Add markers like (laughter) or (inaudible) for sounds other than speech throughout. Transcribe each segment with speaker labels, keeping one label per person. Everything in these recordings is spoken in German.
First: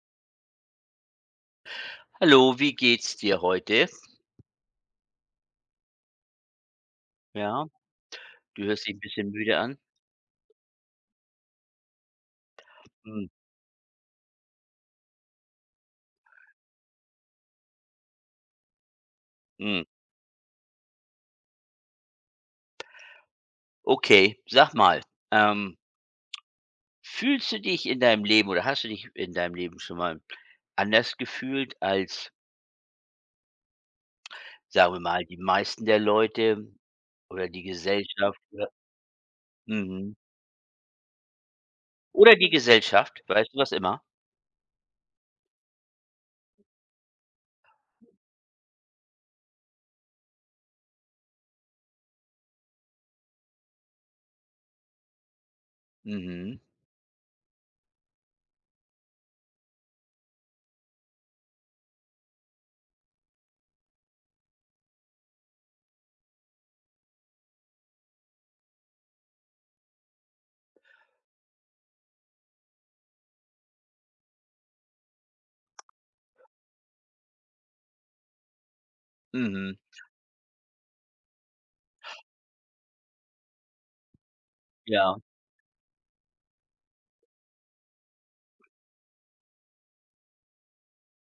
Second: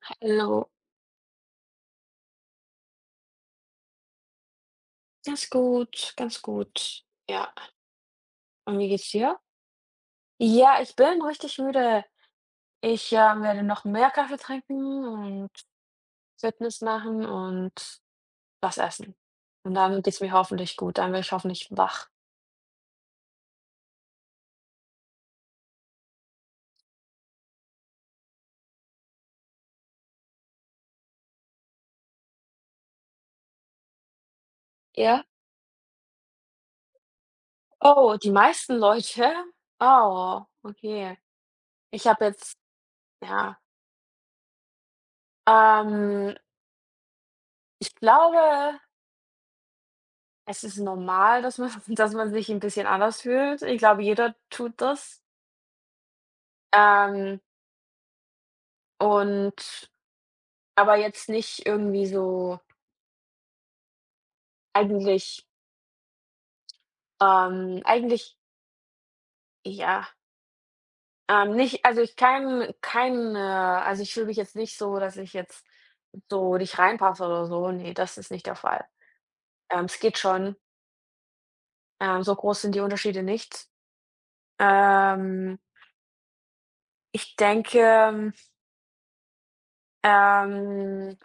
Speaker 1: Hallo.
Speaker 2: Hallo, wie geht's dir heute?
Speaker 1: Ganz gut, ganz gut. Ja,
Speaker 2: Ja, du
Speaker 1: und
Speaker 2: hörst
Speaker 1: wie
Speaker 2: dich ein
Speaker 1: geht's
Speaker 2: bisschen
Speaker 1: dir?
Speaker 2: müde an.
Speaker 1: Ja, ich bin richtig müde. Ich,
Speaker 2: Hm,
Speaker 1: ähm, werde noch mehr Kaffee trinken und Fitness machen und was essen. Und
Speaker 2: hm.
Speaker 1: dann geht's mir hoffentlich gut, dann werde ich hoffentlich wach.
Speaker 2: Okay, sag mal, ähm, fühlst du dich in deinem Leben oder hast du dich in deinem Leben schon mal anders gefühlt als, sagen wir mal,
Speaker 1: Ja?
Speaker 2: die meisten der Leute oder die
Speaker 1: Oh, die
Speaker 2: Gesellschaft oder
Speaker 1: meisten Leute?
Speaker 2: mhm,
Speaker 1: Oh, okay. Ich habe
Speaker 2: oder die
Speaker 1: jetzt
Speaker 2: Gesellschaft, weißt
Speaker 1: ja,
Speaker 2: du, was immer?
Speaker 1: ähm, ich glaube, es ist normal, dass man (laughs) dass man sich ein bisschen anders fühlt. Ich glaube, jeder tut das.
Speaker 2: Mhm,
Speaker 1: Ähm Und aber jetzt nicht irgendwie so eigentlich, eigentlich, ja, nicht, also ich kein kein also ich fühle mich jetzt nicht so, dass ich jetzt so nicht reinpasse oder so. Nee, das ist nicht der Fall.
Speaker 2: mhm,
Speaker 1: Es geht schon. So groß sind die Unterschiede nicht.
Speaker 2: ja,
Speaker 1: Ähm, Ich denke, ähm,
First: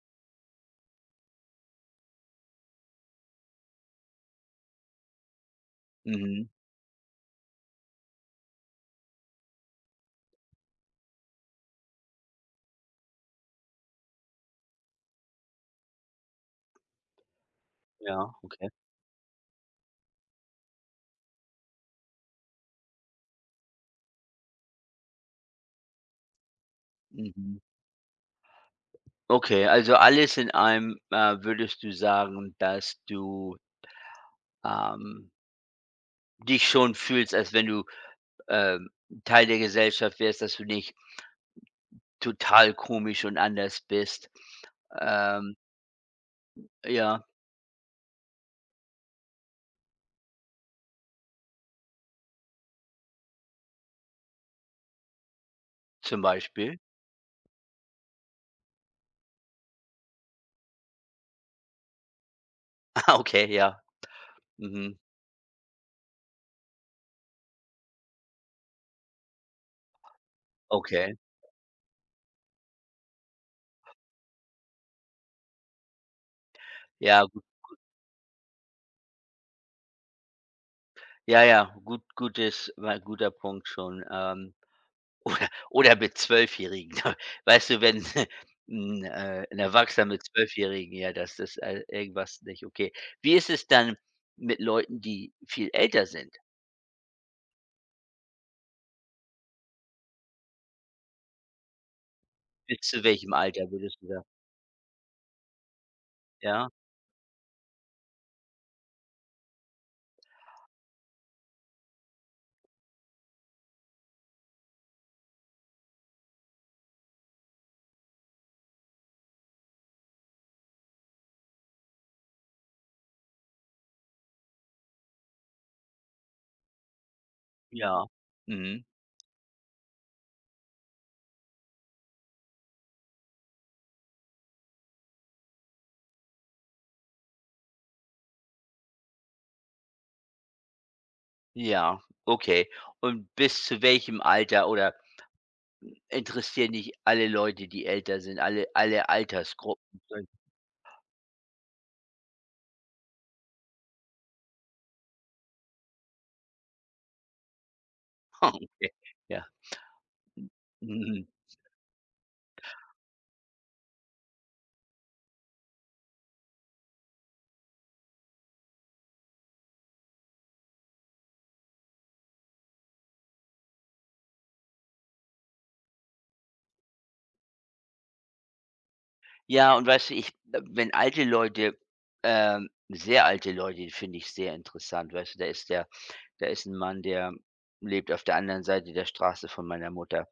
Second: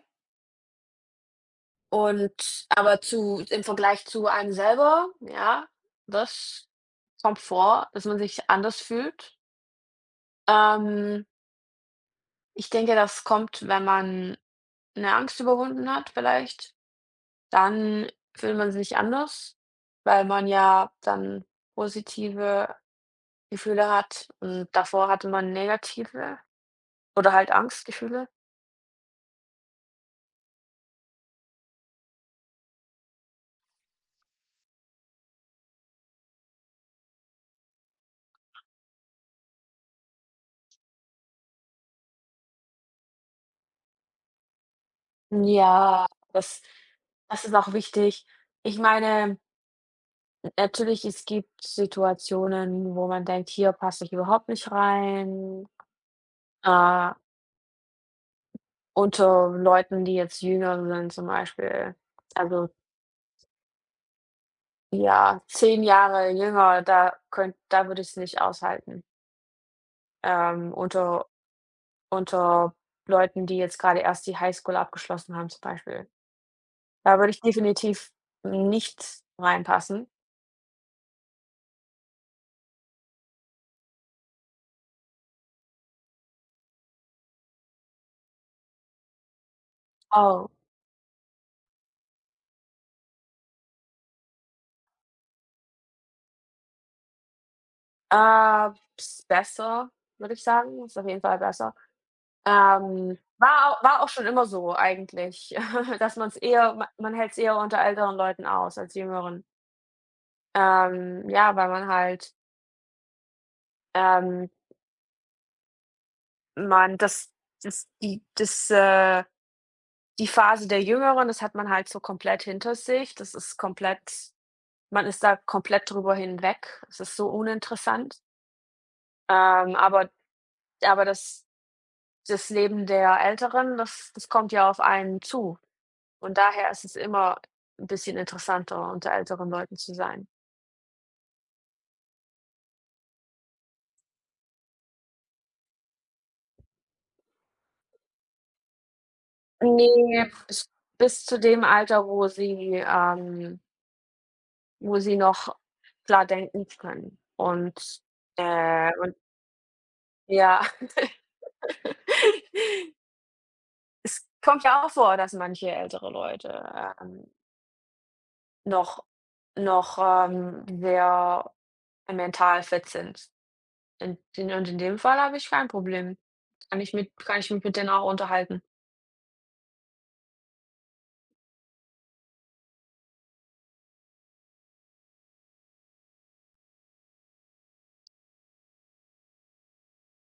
Speaker 1: und aber zu im Vergleich zu einem selber, ja,
Speaker 2: mhm,
Speaker 1: das kommt vor, dass man sich anders fühlt. Ähm Ich denke, das kommt, wenn man eine Angst überwunden hat vielleicht, dann
Speaker 2: ja,
Speaker 1: fühlt
Speaker 2: okay,
Speaker 1: man sich anders, weil man ja dann positive Gefühle hat und davor hatte man negative oder halt
Speaker 2: mhm.
Speaker 1: Angstgefühle.
Speaker 2: Okay, also alles in einem würdest du sagen, dass du, ähm dich schon fühlst, als wenn du, ähm, Teil der Gesellschaft wärst, dass du nicht total komisch und anders bist. Ähm,
Speaker 1: Ja, das
Speaker 2: ja,
Speaker 1: das ist auch wichtig. Ich meine, natürlich, es gibt Situationen, wo man denkt: „Hier passe ich überhaupt nicht rein“,
Speaker 2: zum Beispiel.
Speaker 1: äh, unter Leuten, die jetzt jünger sind zum Beispiel. Also,
Speaker 2: (laughs) Ah, okay, ja. Mhm.
Speaker 1: ja, 10 Jahre jünger, da könnt da würde ich's nicht aushalten,
Speaker 2: Okay.
Speaker 1: unter unter Leuten, die jetzt gerade erst die Highschool abgeschlossen haben zum Beispiel. Da
Speaker 2: Ja,
Speaker 1: würde ich
Speaker 2: gut.
Speaker 1: definitiv nicht reinpassen.
Speaker 2: Ja, ja, gut, gutes war 'n guter Punkt schon. (laughs) Oder mit Zwölfjährigen. (laughs) Weißt du, wenn (laughs) ein 'n Erwachsener mit
Speaker 1: Oh,
Speaker 2: Zwölfjährigen, ja, das ist irgendwas nicht okay. Wie ist es dann mit Leuten, die viel älter sind?
Speaker 1: äh, ist besser, würde ich sagen, ist auf jeden Fall besser.
Speaker 2: Bis zu
Speaker 1: Ähm,
Speaker 2: welchem Alter
Speaker 1: war au
Speaker 2: würdest
Speaker 1: war
Speaker 2: du
Speaker 1: auch
Speaker 2: da,
Speaker 1: schon immer so eigentlich, (laughs) dass man es
Speaker 2: ja?
Speaker 1: eher ma man hält es eher unter älteren Leuten aus als jüngeren. Ja, weil man halt, ähm man, das ist die das, die Phase der Jüngeren, das hat man halt so komplett hinter sich. Das ist komplett man ist da komplett drüber hinweg. Es ist so
Speaker 2: Ja.
Speaker 1: uninteressant.
Speaker 2: Mhm.
Speaker 1: Ähm, aber aber das Leben der Älteren, das kommt ja auf einen zu. Und daher ist es immer ein bisschen interessanter, unter älteren Leuten zu sein.
Speaker 2: Ja, okay. Und bis zu welchem Alter oder interessieren dich alle Leute, die älter sind, alle Altersgruppen?
Speaker 1: Ne,
Speaker 2: (laughs)
Speaker 1: bis zu dem Alter, wo sie noch klar denken können und,
Speaker 2: Okay,
Speaker 1: äh
Speaker 2: ja.
Speaker 1: Ja. (laughs)
Speaker 2: Mhm.
Speaker 1: Es kommt ja auch vor, dass manche ältere Leute, noch sehr mental fit sind. In dem Fall habe ich kein Problem. Kann ich mich mit denen auch unterhalten.
Speaker 2: Ja, und weißt du, ich wenn alte Leute, sehr alte Leute finde ich sehr interessant, weißt du, da ist ein Mann, der lebt auf der anderen Seite der Straße von meiner Mutter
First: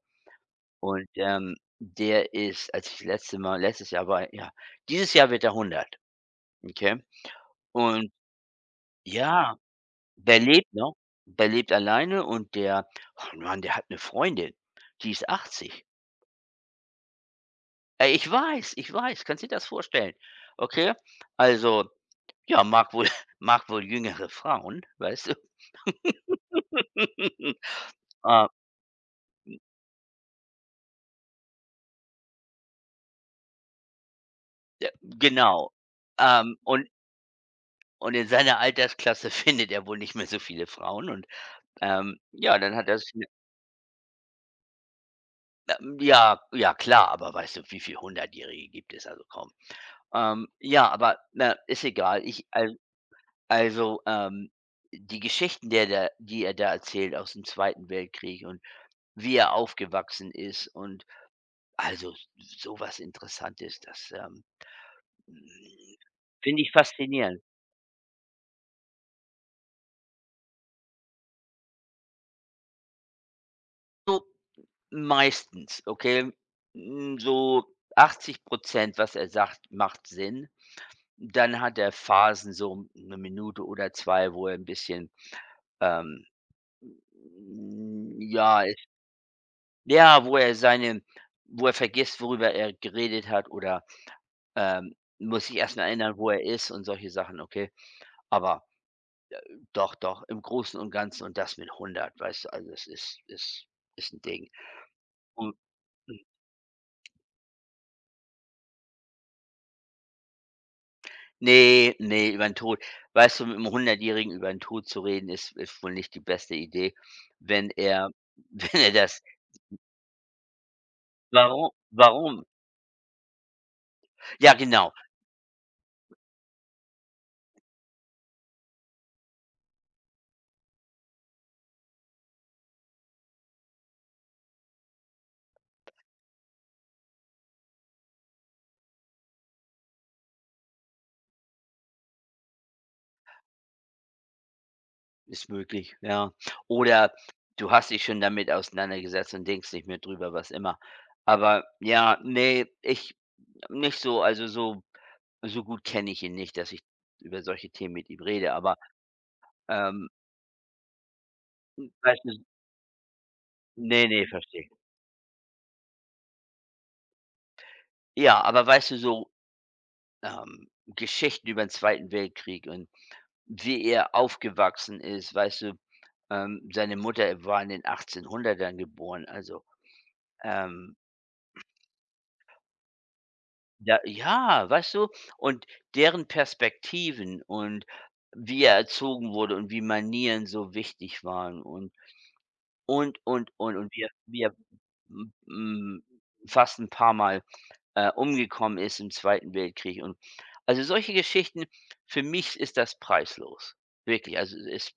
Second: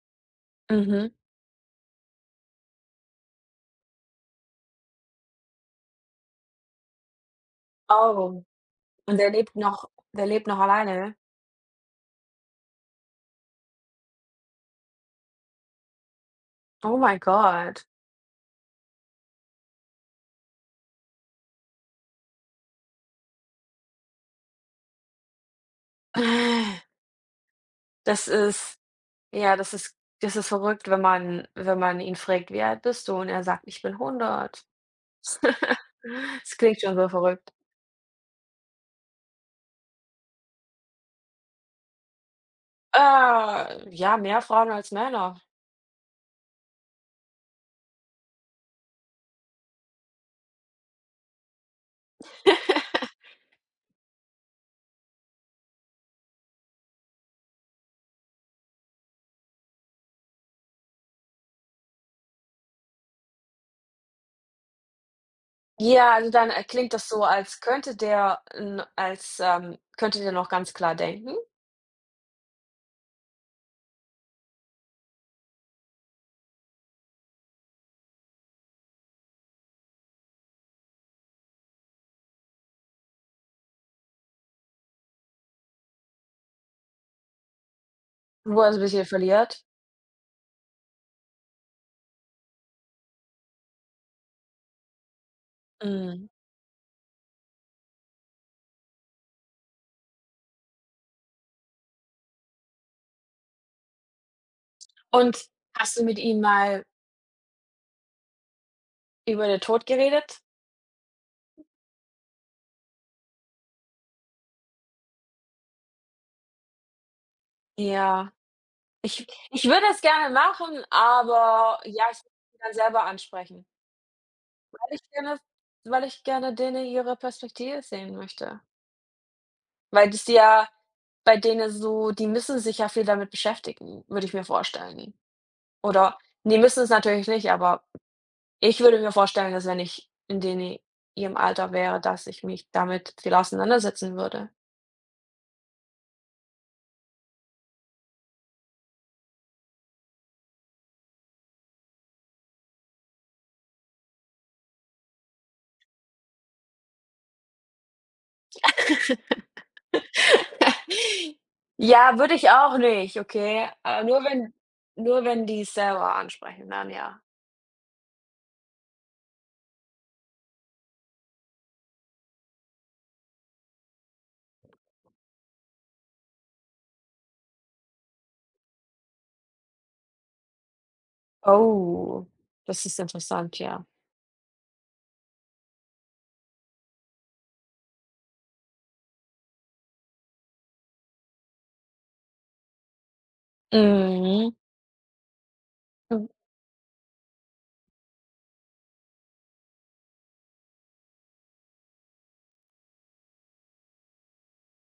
Speaker 2: und,
Speaker 1: Mhm.
Speaker 2: der ist, als ich das letzte Mal letztes Jahr war, ja, dieses Jahr wird er 100, okay? Und
Speaker 1: Oh, und der lebt
Speaker 2: ja.
Speaker 1: noch der
Speaker 2: Der
Speaker 1: lebt noch
Speaker 2: lebt noch.
Speaker 1: alleine?
Speaker 2: Der lebt alleine, und der oh Mann, der hat eine Freundin, die ist 80.
Speaker 1: Oh mein Gott.
Speaker 2: Ich weiß, ich weiß, kannst dir das vorstellen? Okay? Also, ja, mag wohl (laughs) mag wohl jüngere Frauen, weißt du?
Speaker 1: (sighs)
Speaker 2: (laughs)
Speaker 1: Das
Speaker 2: Ah,
Speaker 1: ist ja, das ist verrückt, wenn man ihn fragt: „Wie alt bist du?“ und er sagt: „Ich bin 100.“
Speaker 2: ja, genau.
Speaker 1: (laughs) Es
Speaker 2: Ähm,
Speaker 1: klingt
Speaker 2: und
Speaker 1: schon so verrückt.
Speaker 2: und in seiner Altersklasse (laughs) findet er wohl nicht mehr so viele Frauen, und, ja, dann hat er sich 'ne,
Speaker 1: Ja, mehr Frauen als Männer.
Speaker 2: ja, ja klar, aber weißt du, wie viel Hundertjährige gibt es? Also, kaum? Ja, aber, na, ist egal. Ich al
Speaker 1: (laughs)
Speaker 2: Also, die Geschichten, der da die er da erzählt aus dem Zweiten Weltkrieg und wie er aufgewachsen ist und, also, sowas Interessantes, das,
Speaker 1: Ja, also dann,
Speaker 2: finde ich
Speaker 1: klingt das so,
Speaker 2: faszinierend.
Speaker 1: als könnte der noch ganz klar denken,
Speaker 2: So meistens, okay? So 80% was er sagt, macht Sinn. Dann hat er Phasen, so eine Minute oder 2, wo er ein bisschen, ähm,
Speaker 1: wo
Speaker 2: ja,
Speaker 1: er so ein bisschen verliert.
Speaker 2: ja, wo er vergisst, worüber er geredet hat oder. Muss ich erst mal erinnern,
Speaker 1: Mhm.
Speaker 2: wo er ist, und solche Sachen, okay? Aber doch, doch, im Großen und Ganzen, und das mit 100, weißt du? Also, es ist ein Ding.
Speaker 1: Und
Speaker 2: Und
Speaker 1: hast du mit
Speaker 2: und
Speaker 1: ihm mal über den Tod geredet?
Speaker 2: ne, ne, über 'n Tod, weißt du, mit einem Hundertjährigen über 'n Tod zu reden, ist wohl nicht die beste Idee, wenn er
Speaker 1: Ja.
Speaker 2: (laughs) wenn er das.
Speaker 1: Ich ich würde das gerne machen,
Speaker 2: Warum,
Speaker 1: aber ja, ich würde
Speaker 2: warum?
Speaker 1: ihn dann selber ansprechen,
Speaker 2: Ja, genau,
Speaker 1: weil ich gerne weil ich gerne denen ihre Perspektive sehen möchte. Weil das ja bei denen so die müssen sich ja viel damit beschäftigen, würde ich mir vorstellen. Oder ne, müssen es natürlich nicht, aber ich würde mir vorstellen, dass wenn ich in dene ihrem Alter wäre, dass ich mich damit viel auseinandersetzen würde.
Speaker 2: ist möglich, ja. Oder du hast dich schon damit auseinandergesetzt und denkst nicht mehr drüber, was immer. Aber ja, ne, ich nicht so, also so. So gut kenne ich ihn nicht, dass ich über solche Themen mit ihm rede, aber, ähm,
Speaker 1: (laughs) Ja,
Speaker 2: weißt du,
Speaker 1: würde ich auch nicht, okay? Äh,
Speaker 2: ne,
Speaker 1: nur
Speaker 2: ne,
Speaker 1: wenn
Speaker 2: verstehe.
Speaker 1: nur wenn die's selber ansprechen, dann ja.
Speaker 2: Ja, aber weißt du, so, ähm, Geschichten über den Zweiten Weltkrieg und wie er aufgewachsen ist, weißt du? Seine Mutter war in den 1800ern geboren, also, ähm,
Speaker 1: Oh, das ist interessant, ja.
Speaker 2: da, ja, weißt du? Und deren Perspektiven, und wie er erzogen wurde, und wie Manieren so wichtig waren, und wie er wie
Speaker 1: Mhm.
Speaker 2: er m hm,
Speaker 1: Hm,
Speaker 2: fast 'n paarmal, umgekommen ist im Zweiten Weltkrieg und, also, solche Geschichten, für mich ist das preislos. Wirklich, also, es ist,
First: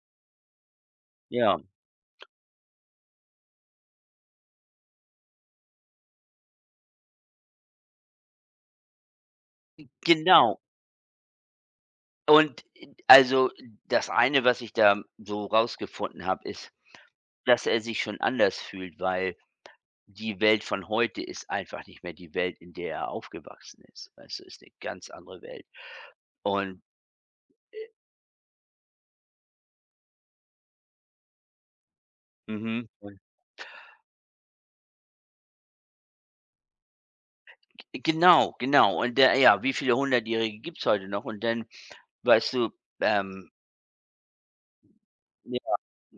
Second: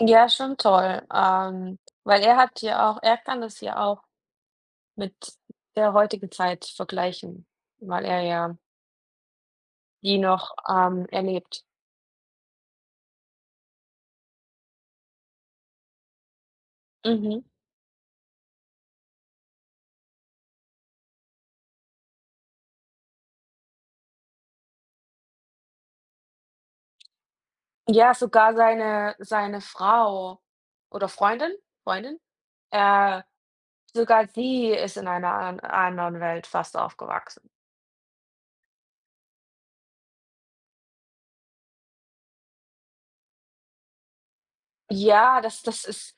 Speaker 1: ja, schon toll,
Speaker 2: ja,
Speaker 1: weil er hat ja auch er kann das ja auch mit der heutigen Zeit vergleichen, weil er ja die noch,
Speaker 2: genau.
Speaker 1: ähm, erlebt.
Speaker 2: Und, also, das eine, was ich da so rausgefunden habe, ist,
Speaker 1: Mhm.
Speaker 2: dass er sich schon anders fühlt, weil die Welt von heute ist einfach nicht mehr die Welt, in der er aufgewachsen ist. Also ist eine ganz andere Welt. Und
Speaker 1: Ja, sogar seine Frau oder Freundin, Freundin,
Speaker 2: mhm, und
Speaker 1: äh, sogar sie ist in einer an anderen Welt fast aufgewachsen.
Speaker 2: genau, genau. Und der ja, wie viele Hundertjährige gibt's heute noch? Und dann. Weißt du, ähm
Speaker 1: Ja, das
Speaker 2: ja.
Speaker 1: das ist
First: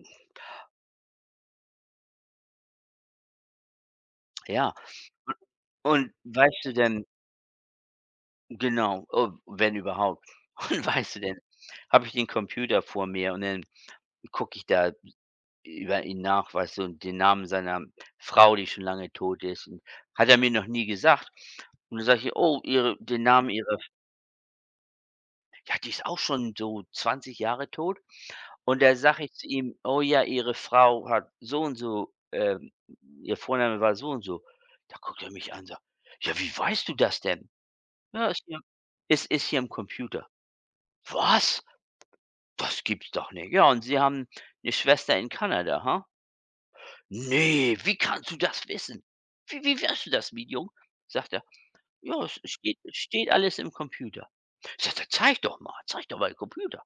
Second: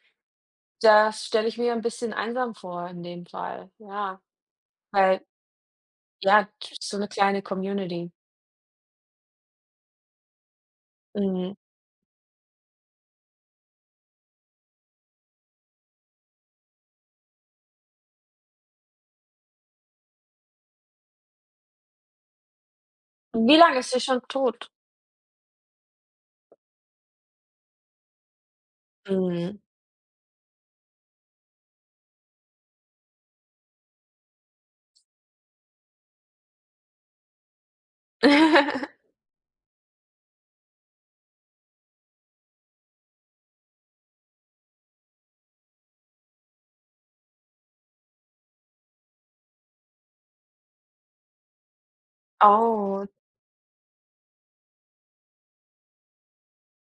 Speaker 1: das stelle ich mir ein bisschen einsam vor in dem Fall, ja,
Speaker 2: Ja.
Speaker 1: weil
Speaker 2: Und
Speaker 1: ja,
Speaker 2: weißt du
Speaker 1: so
Speaker 2: denn,
Speaker 1: eine kleine Community.
Speaker 2: genau, oh, wenn überhaupt. (laughs) Und weißt du denn,
Speaker 1: Mhm.
Speaker 2: habe ich den Computer vor mir und dann gucke ich da über ihn nach, weißt du, und den Namen seiner Frau, die schon lange tot ist und hat er mir noch nie gesagt. Und dann sage ich: „Oh, ihre, den Namen
Speaker 1: Wie
Speaker 2: ihrer."
Speaker 1: lange ist sie schon tot?
Speaker 2: Ja, die ist auch schon so 20 Jahre tot. Und da sage ich zu
Speaker 1: Mhm.
Speaker 2: ihm: „Oh ja, Ihre Frau hat so und so, ihr Vorname war so und so." Da guckt er mich an und sagt: „Ja, wie weißt du das denn?" „Ja, ist hier
Speaker 1: (laughs)
Speaker 2: ist ist hier im Computer." „Was? Das gibt's doch nicht." „Ja, und Sie haben eine Schwester in Kanada, ha?" „Ne, wie kannst du das wissen? Wie weißt du das, Medium?" Sagt er: „Ja, es steht es
Speaker 1: Oh.
Speaker 2: steht alles im Computer." Ich sage: „Zeig doch mal, den Computer."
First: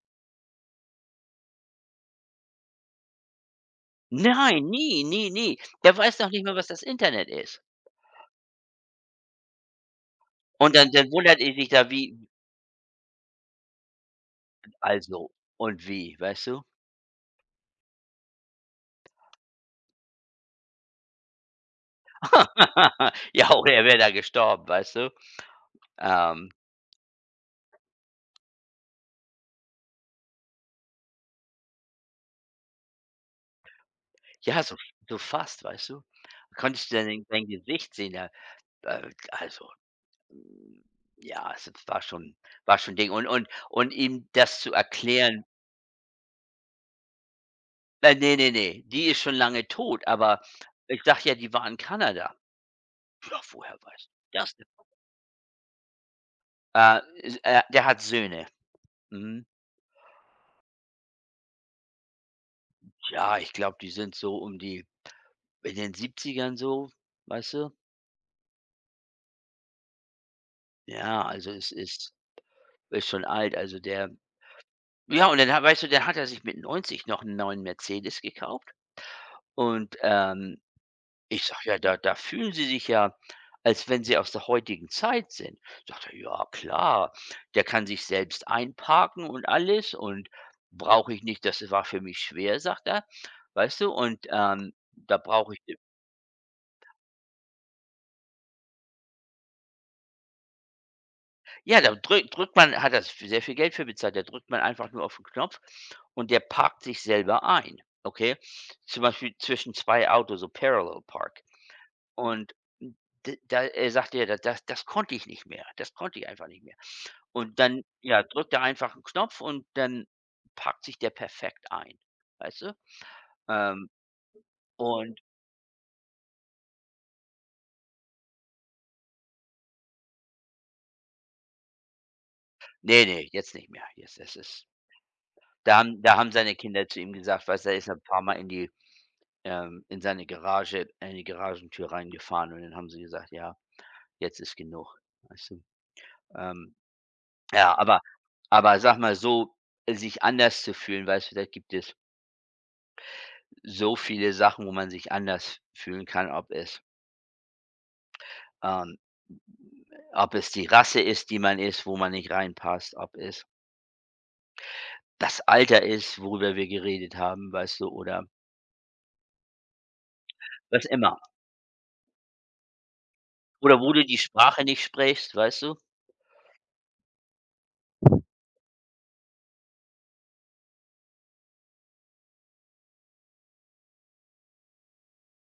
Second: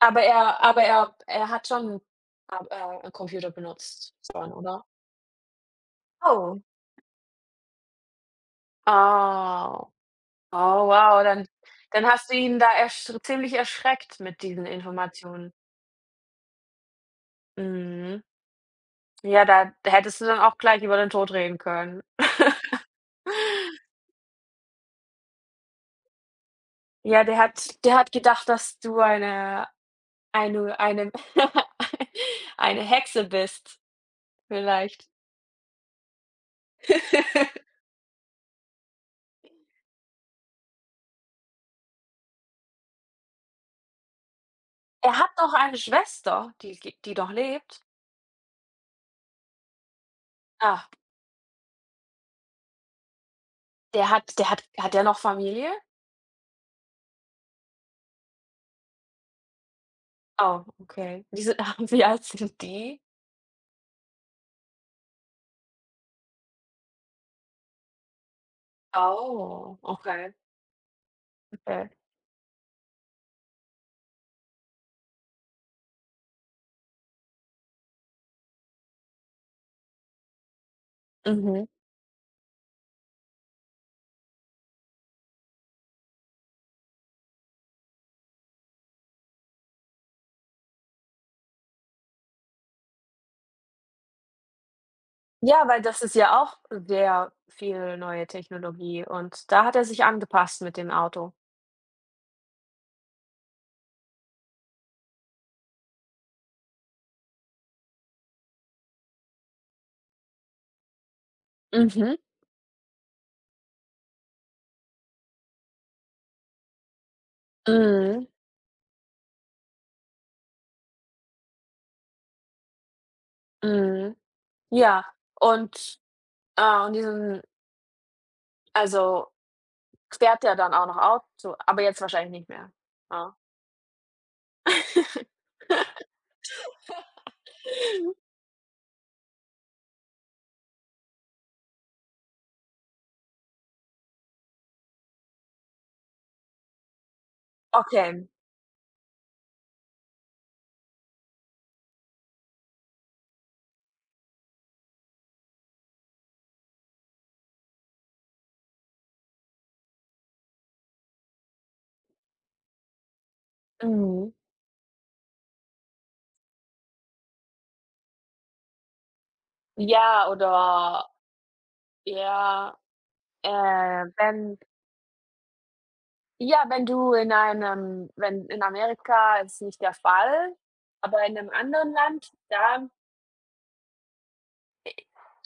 Speaker 1: Aber er hat schon, 'n Computer benutzt schon,
Speaker 2: „Nein,
Speaker 1: oder?
Speaker 2: nie, nie, nie. Der weiß noch nicht mal,
Speaker 1: Oh.
Speaker 2: was das Internet ist."
Speaker 1: Oh.
Speaker 2: Und
Speaker 1: Oh,
Speaker 2: dann
Speaker 1: wow,
Speaker 2: wundert
Speaker 1: dann
Speaker 2: er sich da,
Speaker 1: dann
Speaker 2: wie,
Speaker 1: hast du ihn da ersch ziemlich erschreckt mit diesen
Speaker 2: also,
Speaker 1: Informationen.
Speaker 2: und wie, weißt du?
Speaker 1: Mhm. Ja, da hättest du dann auch gleich über den Tod reden können. (laughs)
Speaker 2: (laughs) Ja, oder er wäre da gestorben, weißt du? Ähm,
Speaker 1: Ja, der hat gedacht, dass du eine (laughs) eine Hexe bist,
Speaker 2: ja, so
Speaker 1: vielleicht.
Speaker 2: so fast, weißt du? Konntest du dann sein
Speaker 1: (laughs)
Speaker 2: Gesicht sehen, ja, also, hm, ja, es war schon, 'n Ding. Und ihm das zu
Speaker 1: Er hat
Speaker 2: erklären,
Speaker 1: doch eine Schwester, die doch lebt?
Speaker 2: ne, ne, ne, die ist schon lange tot, aber
Speaker 1: Ah.
Speaker 2: ich dachte, ja, die war in Kanada. Ja, woher weißt du
Speaker 1: Der
Speaker 2: das
Speaker 1: hat
Speaker 2: denn?
Speaker 1: hat der noch Familie?
Speaker 2: S der hat Söhne. Mhm.
Speaker 1: Oh, okay. Wie alt (laughs) sind die?
Speaker 2: Ja, ich glaube, die sind so um die, in den 70ern so, weißt du?
Speaker 1: Oh, okay.
Speaker 2: Ja, also es
Speaker 1: Okay.
Speaker 2: ist schon alt. Also der, ja, und dann ha weißt du, dann hat er sich mit 90 noch einen neuen Mercedes gekauft, und, ich sag:
Speaker 1: Mhm.
Speaker 2: „Ja, da fühlen sie sich ja, als wenn sie aus der heutigen Zeit sind." Sagt er: „Ja, klar, der kann sich selbst einparken und alles, und brauche ich nicht. Das war für mich schwer", sagt er, weißt du? Und, da brauche
Speaker 1: Ja,
Speaker 2: ich.
Speaker 1: weil das ist ja auch sehr viel neue Technologie und da hat er sich angepasst mit dem Auto.
Speaker 2: Ja, da drückt man, hat das sehr viel Geld für bezahlt. Da drückt man einfach nur auf den Knopf, und der parkt sich selber ein, okay? Zum Beispiel zwischen 2 Autos, so Parallel Park.
Speaker 1: Mhm.
Speaker 2: Und d da, er sagte er, da das konnte ich nicht mehr. Das konnte ich einfach nicht mehr. Und dann, ja,
Speaker 1: Mhm.
Speaker 2: drückt er einfach einen Knopf, und dann parkt sich der perfekt ein, weißt du? Ähm,
Speaker 1: Mhm. Ja,
Speaker 2: und
Speaker 1: und, und diesen, also fährt der dann auch noch Auto, aber jetzt wahrscheinlich nicht mehr.
Speaker 2: nee, nee,
Speaker 1: Ja.
Speaker 2: jetzt nicht mehr. Jetzt das ist.
Speaker 1: (laughs)
Speaker 2: Da haben seine Kinder zu ihm gesagt, weißt du, er ist ein paar Mal in die, in seine Garage, in die Garagentür reingefahren, und dann haben sie gesagt: „Ja, jetzt ist genug", weißt du? Ähm, ja, aber
Speaker 1: Okay.
Speaker 2: aber sag mal so, sich anders zu fühlen, weißt du, da gibt es so viele Sachen, wo man sich anders fühlen kann, ob es, ähm, ob es die Rasse ist, die man ist, wo man nicht reinpasst, ob es
Speaker 1: Mhm.
Speaker 2: das Alter ist, worüber wir geredet haben, weißt du, oder
Speaker 1: Ja,
Speaker 2: was
Speaker 1: oder
Speaker 2: immer.
Speaker 1: ja, äh,
Speaker 2: Oder wo du die
Speaker 1: wenn
Speaker 2: Sprache nicht sprichst, weißt du?
Speaker 1: ja, wenn du in einem, wenn in Amerika, ist nicht der Fall, aber in einem anderen Land, da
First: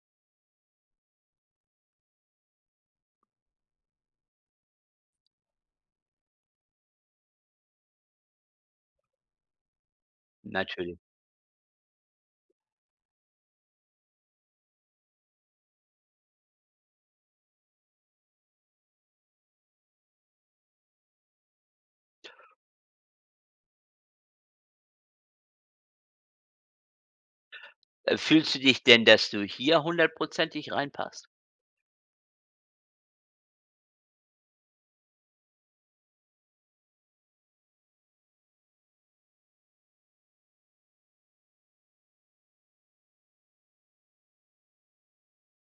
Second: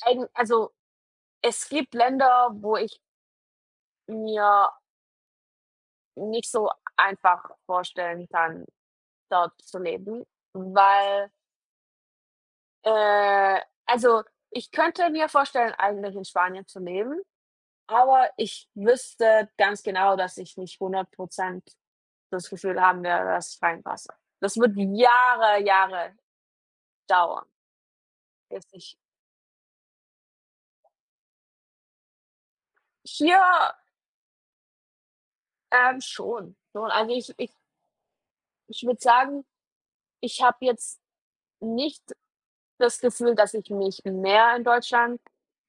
Speaker 1: eigen also, es gibt Länder, wo ich mir nicht so einfach vorstellen kann, dort zu leben,
Speaker 2: Natürlich.
Speaker 1: weil, äh also, ich könnte mir vorstellen, eigentlich in Spanien zu leben, aber ich wüsste ganz genau, dass ich nicht 100% das Gefühl haben werde, dass ich reinpasse. Das wird Jahre, Jahre dauern,
Speaker 2: Fühlst du
Speaker 1: bis
Speaker 2: dich
Speaker 1: ich
Speaker 2: denn, dass du hier hundertprozentig reinpasst?
Speaker 1: hier, schon, schon. Also, ich würde sagen, ich habe jetzt nicht das Gefühl, dass ich mich mehr in Deutschland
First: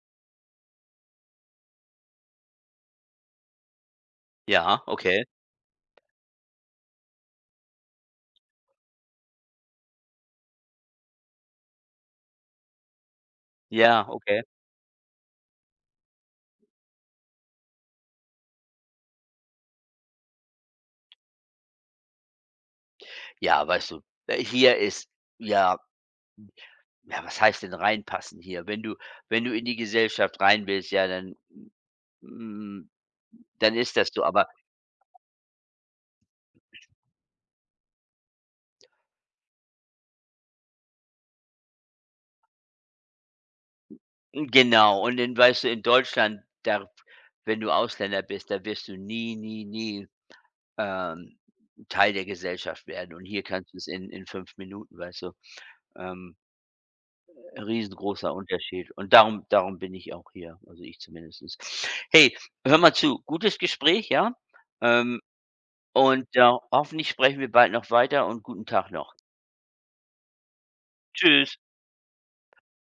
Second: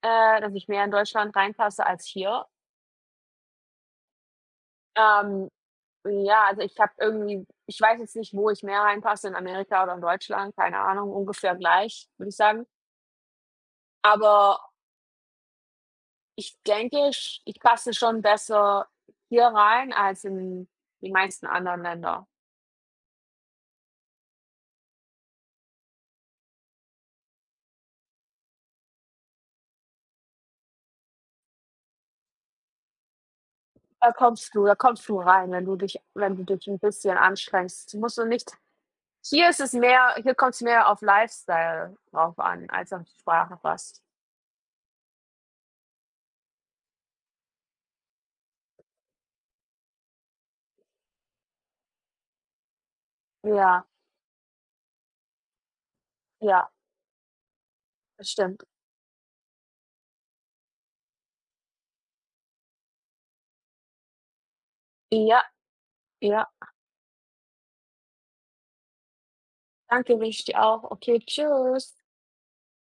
Speaker 1: äh, dass ich mehr in Deutschland reinpasse als hier.
Speaker 2: Ja, okay.
Speaker 1: Ähm, ja, also, ich habe irgendwie, ich weiß jetzt nicht, wo ich mehr reinpasse, in Amerika oder in Deutschland, keine Ahnung, ungefähr gleich, würde ich sagen.
Speaker 2: Ja, okay.
Speaker 1: Aber ich denke, ich passe schon besser hier rein als in die meisten anderen Länder.
Speaker 2: Ja, weißt du, hier ist ja, ja, was heißt denn reinpassen hier? Wenn du in die Gesellschaft rein willst, ja, hm, dann ist das
Speaker 1: Da
Speaker 2: so, aber
Speaker 1: kommst du da kommst du rein, wenn du dich ein bisschen anstrengst. Du musst du nicht, hier kommt es mehr auf Lifestyle drauf an als auf die Sprache fast.
Speaker 2: mm, genau. Und dann, weißt du, in Deutschland, da, wenn du Ausländer bist, da wirst du nie, nie, nie, ähm, Teil der Gesellschaft werden. Und hier kannst
Speaker 1: Ja,
Speaker 2: du's in 5 Minuten, weißt du? Ähm
Speaker 1: ja, das
Speaker 2: Riesengroßer
Speaker 1: stimmt.
Speaker 2: Unterschied, und darum bin ich auch hier, also ich zumindestens. Hey, hör mal zu, gutes Gespräch, ja? Ähm,
Speaker 1: Ja,
Speaker 2: und,
Speaker 1: ja.
Speaker 2: äh, hoffentlich sprechen wir bald noch weiter, und guten Tag noch.
Speaker 1: Danke, wünsche ich dir auch. Okay,
Speaker 2: Tschüss.
Speaker 1: tschüss.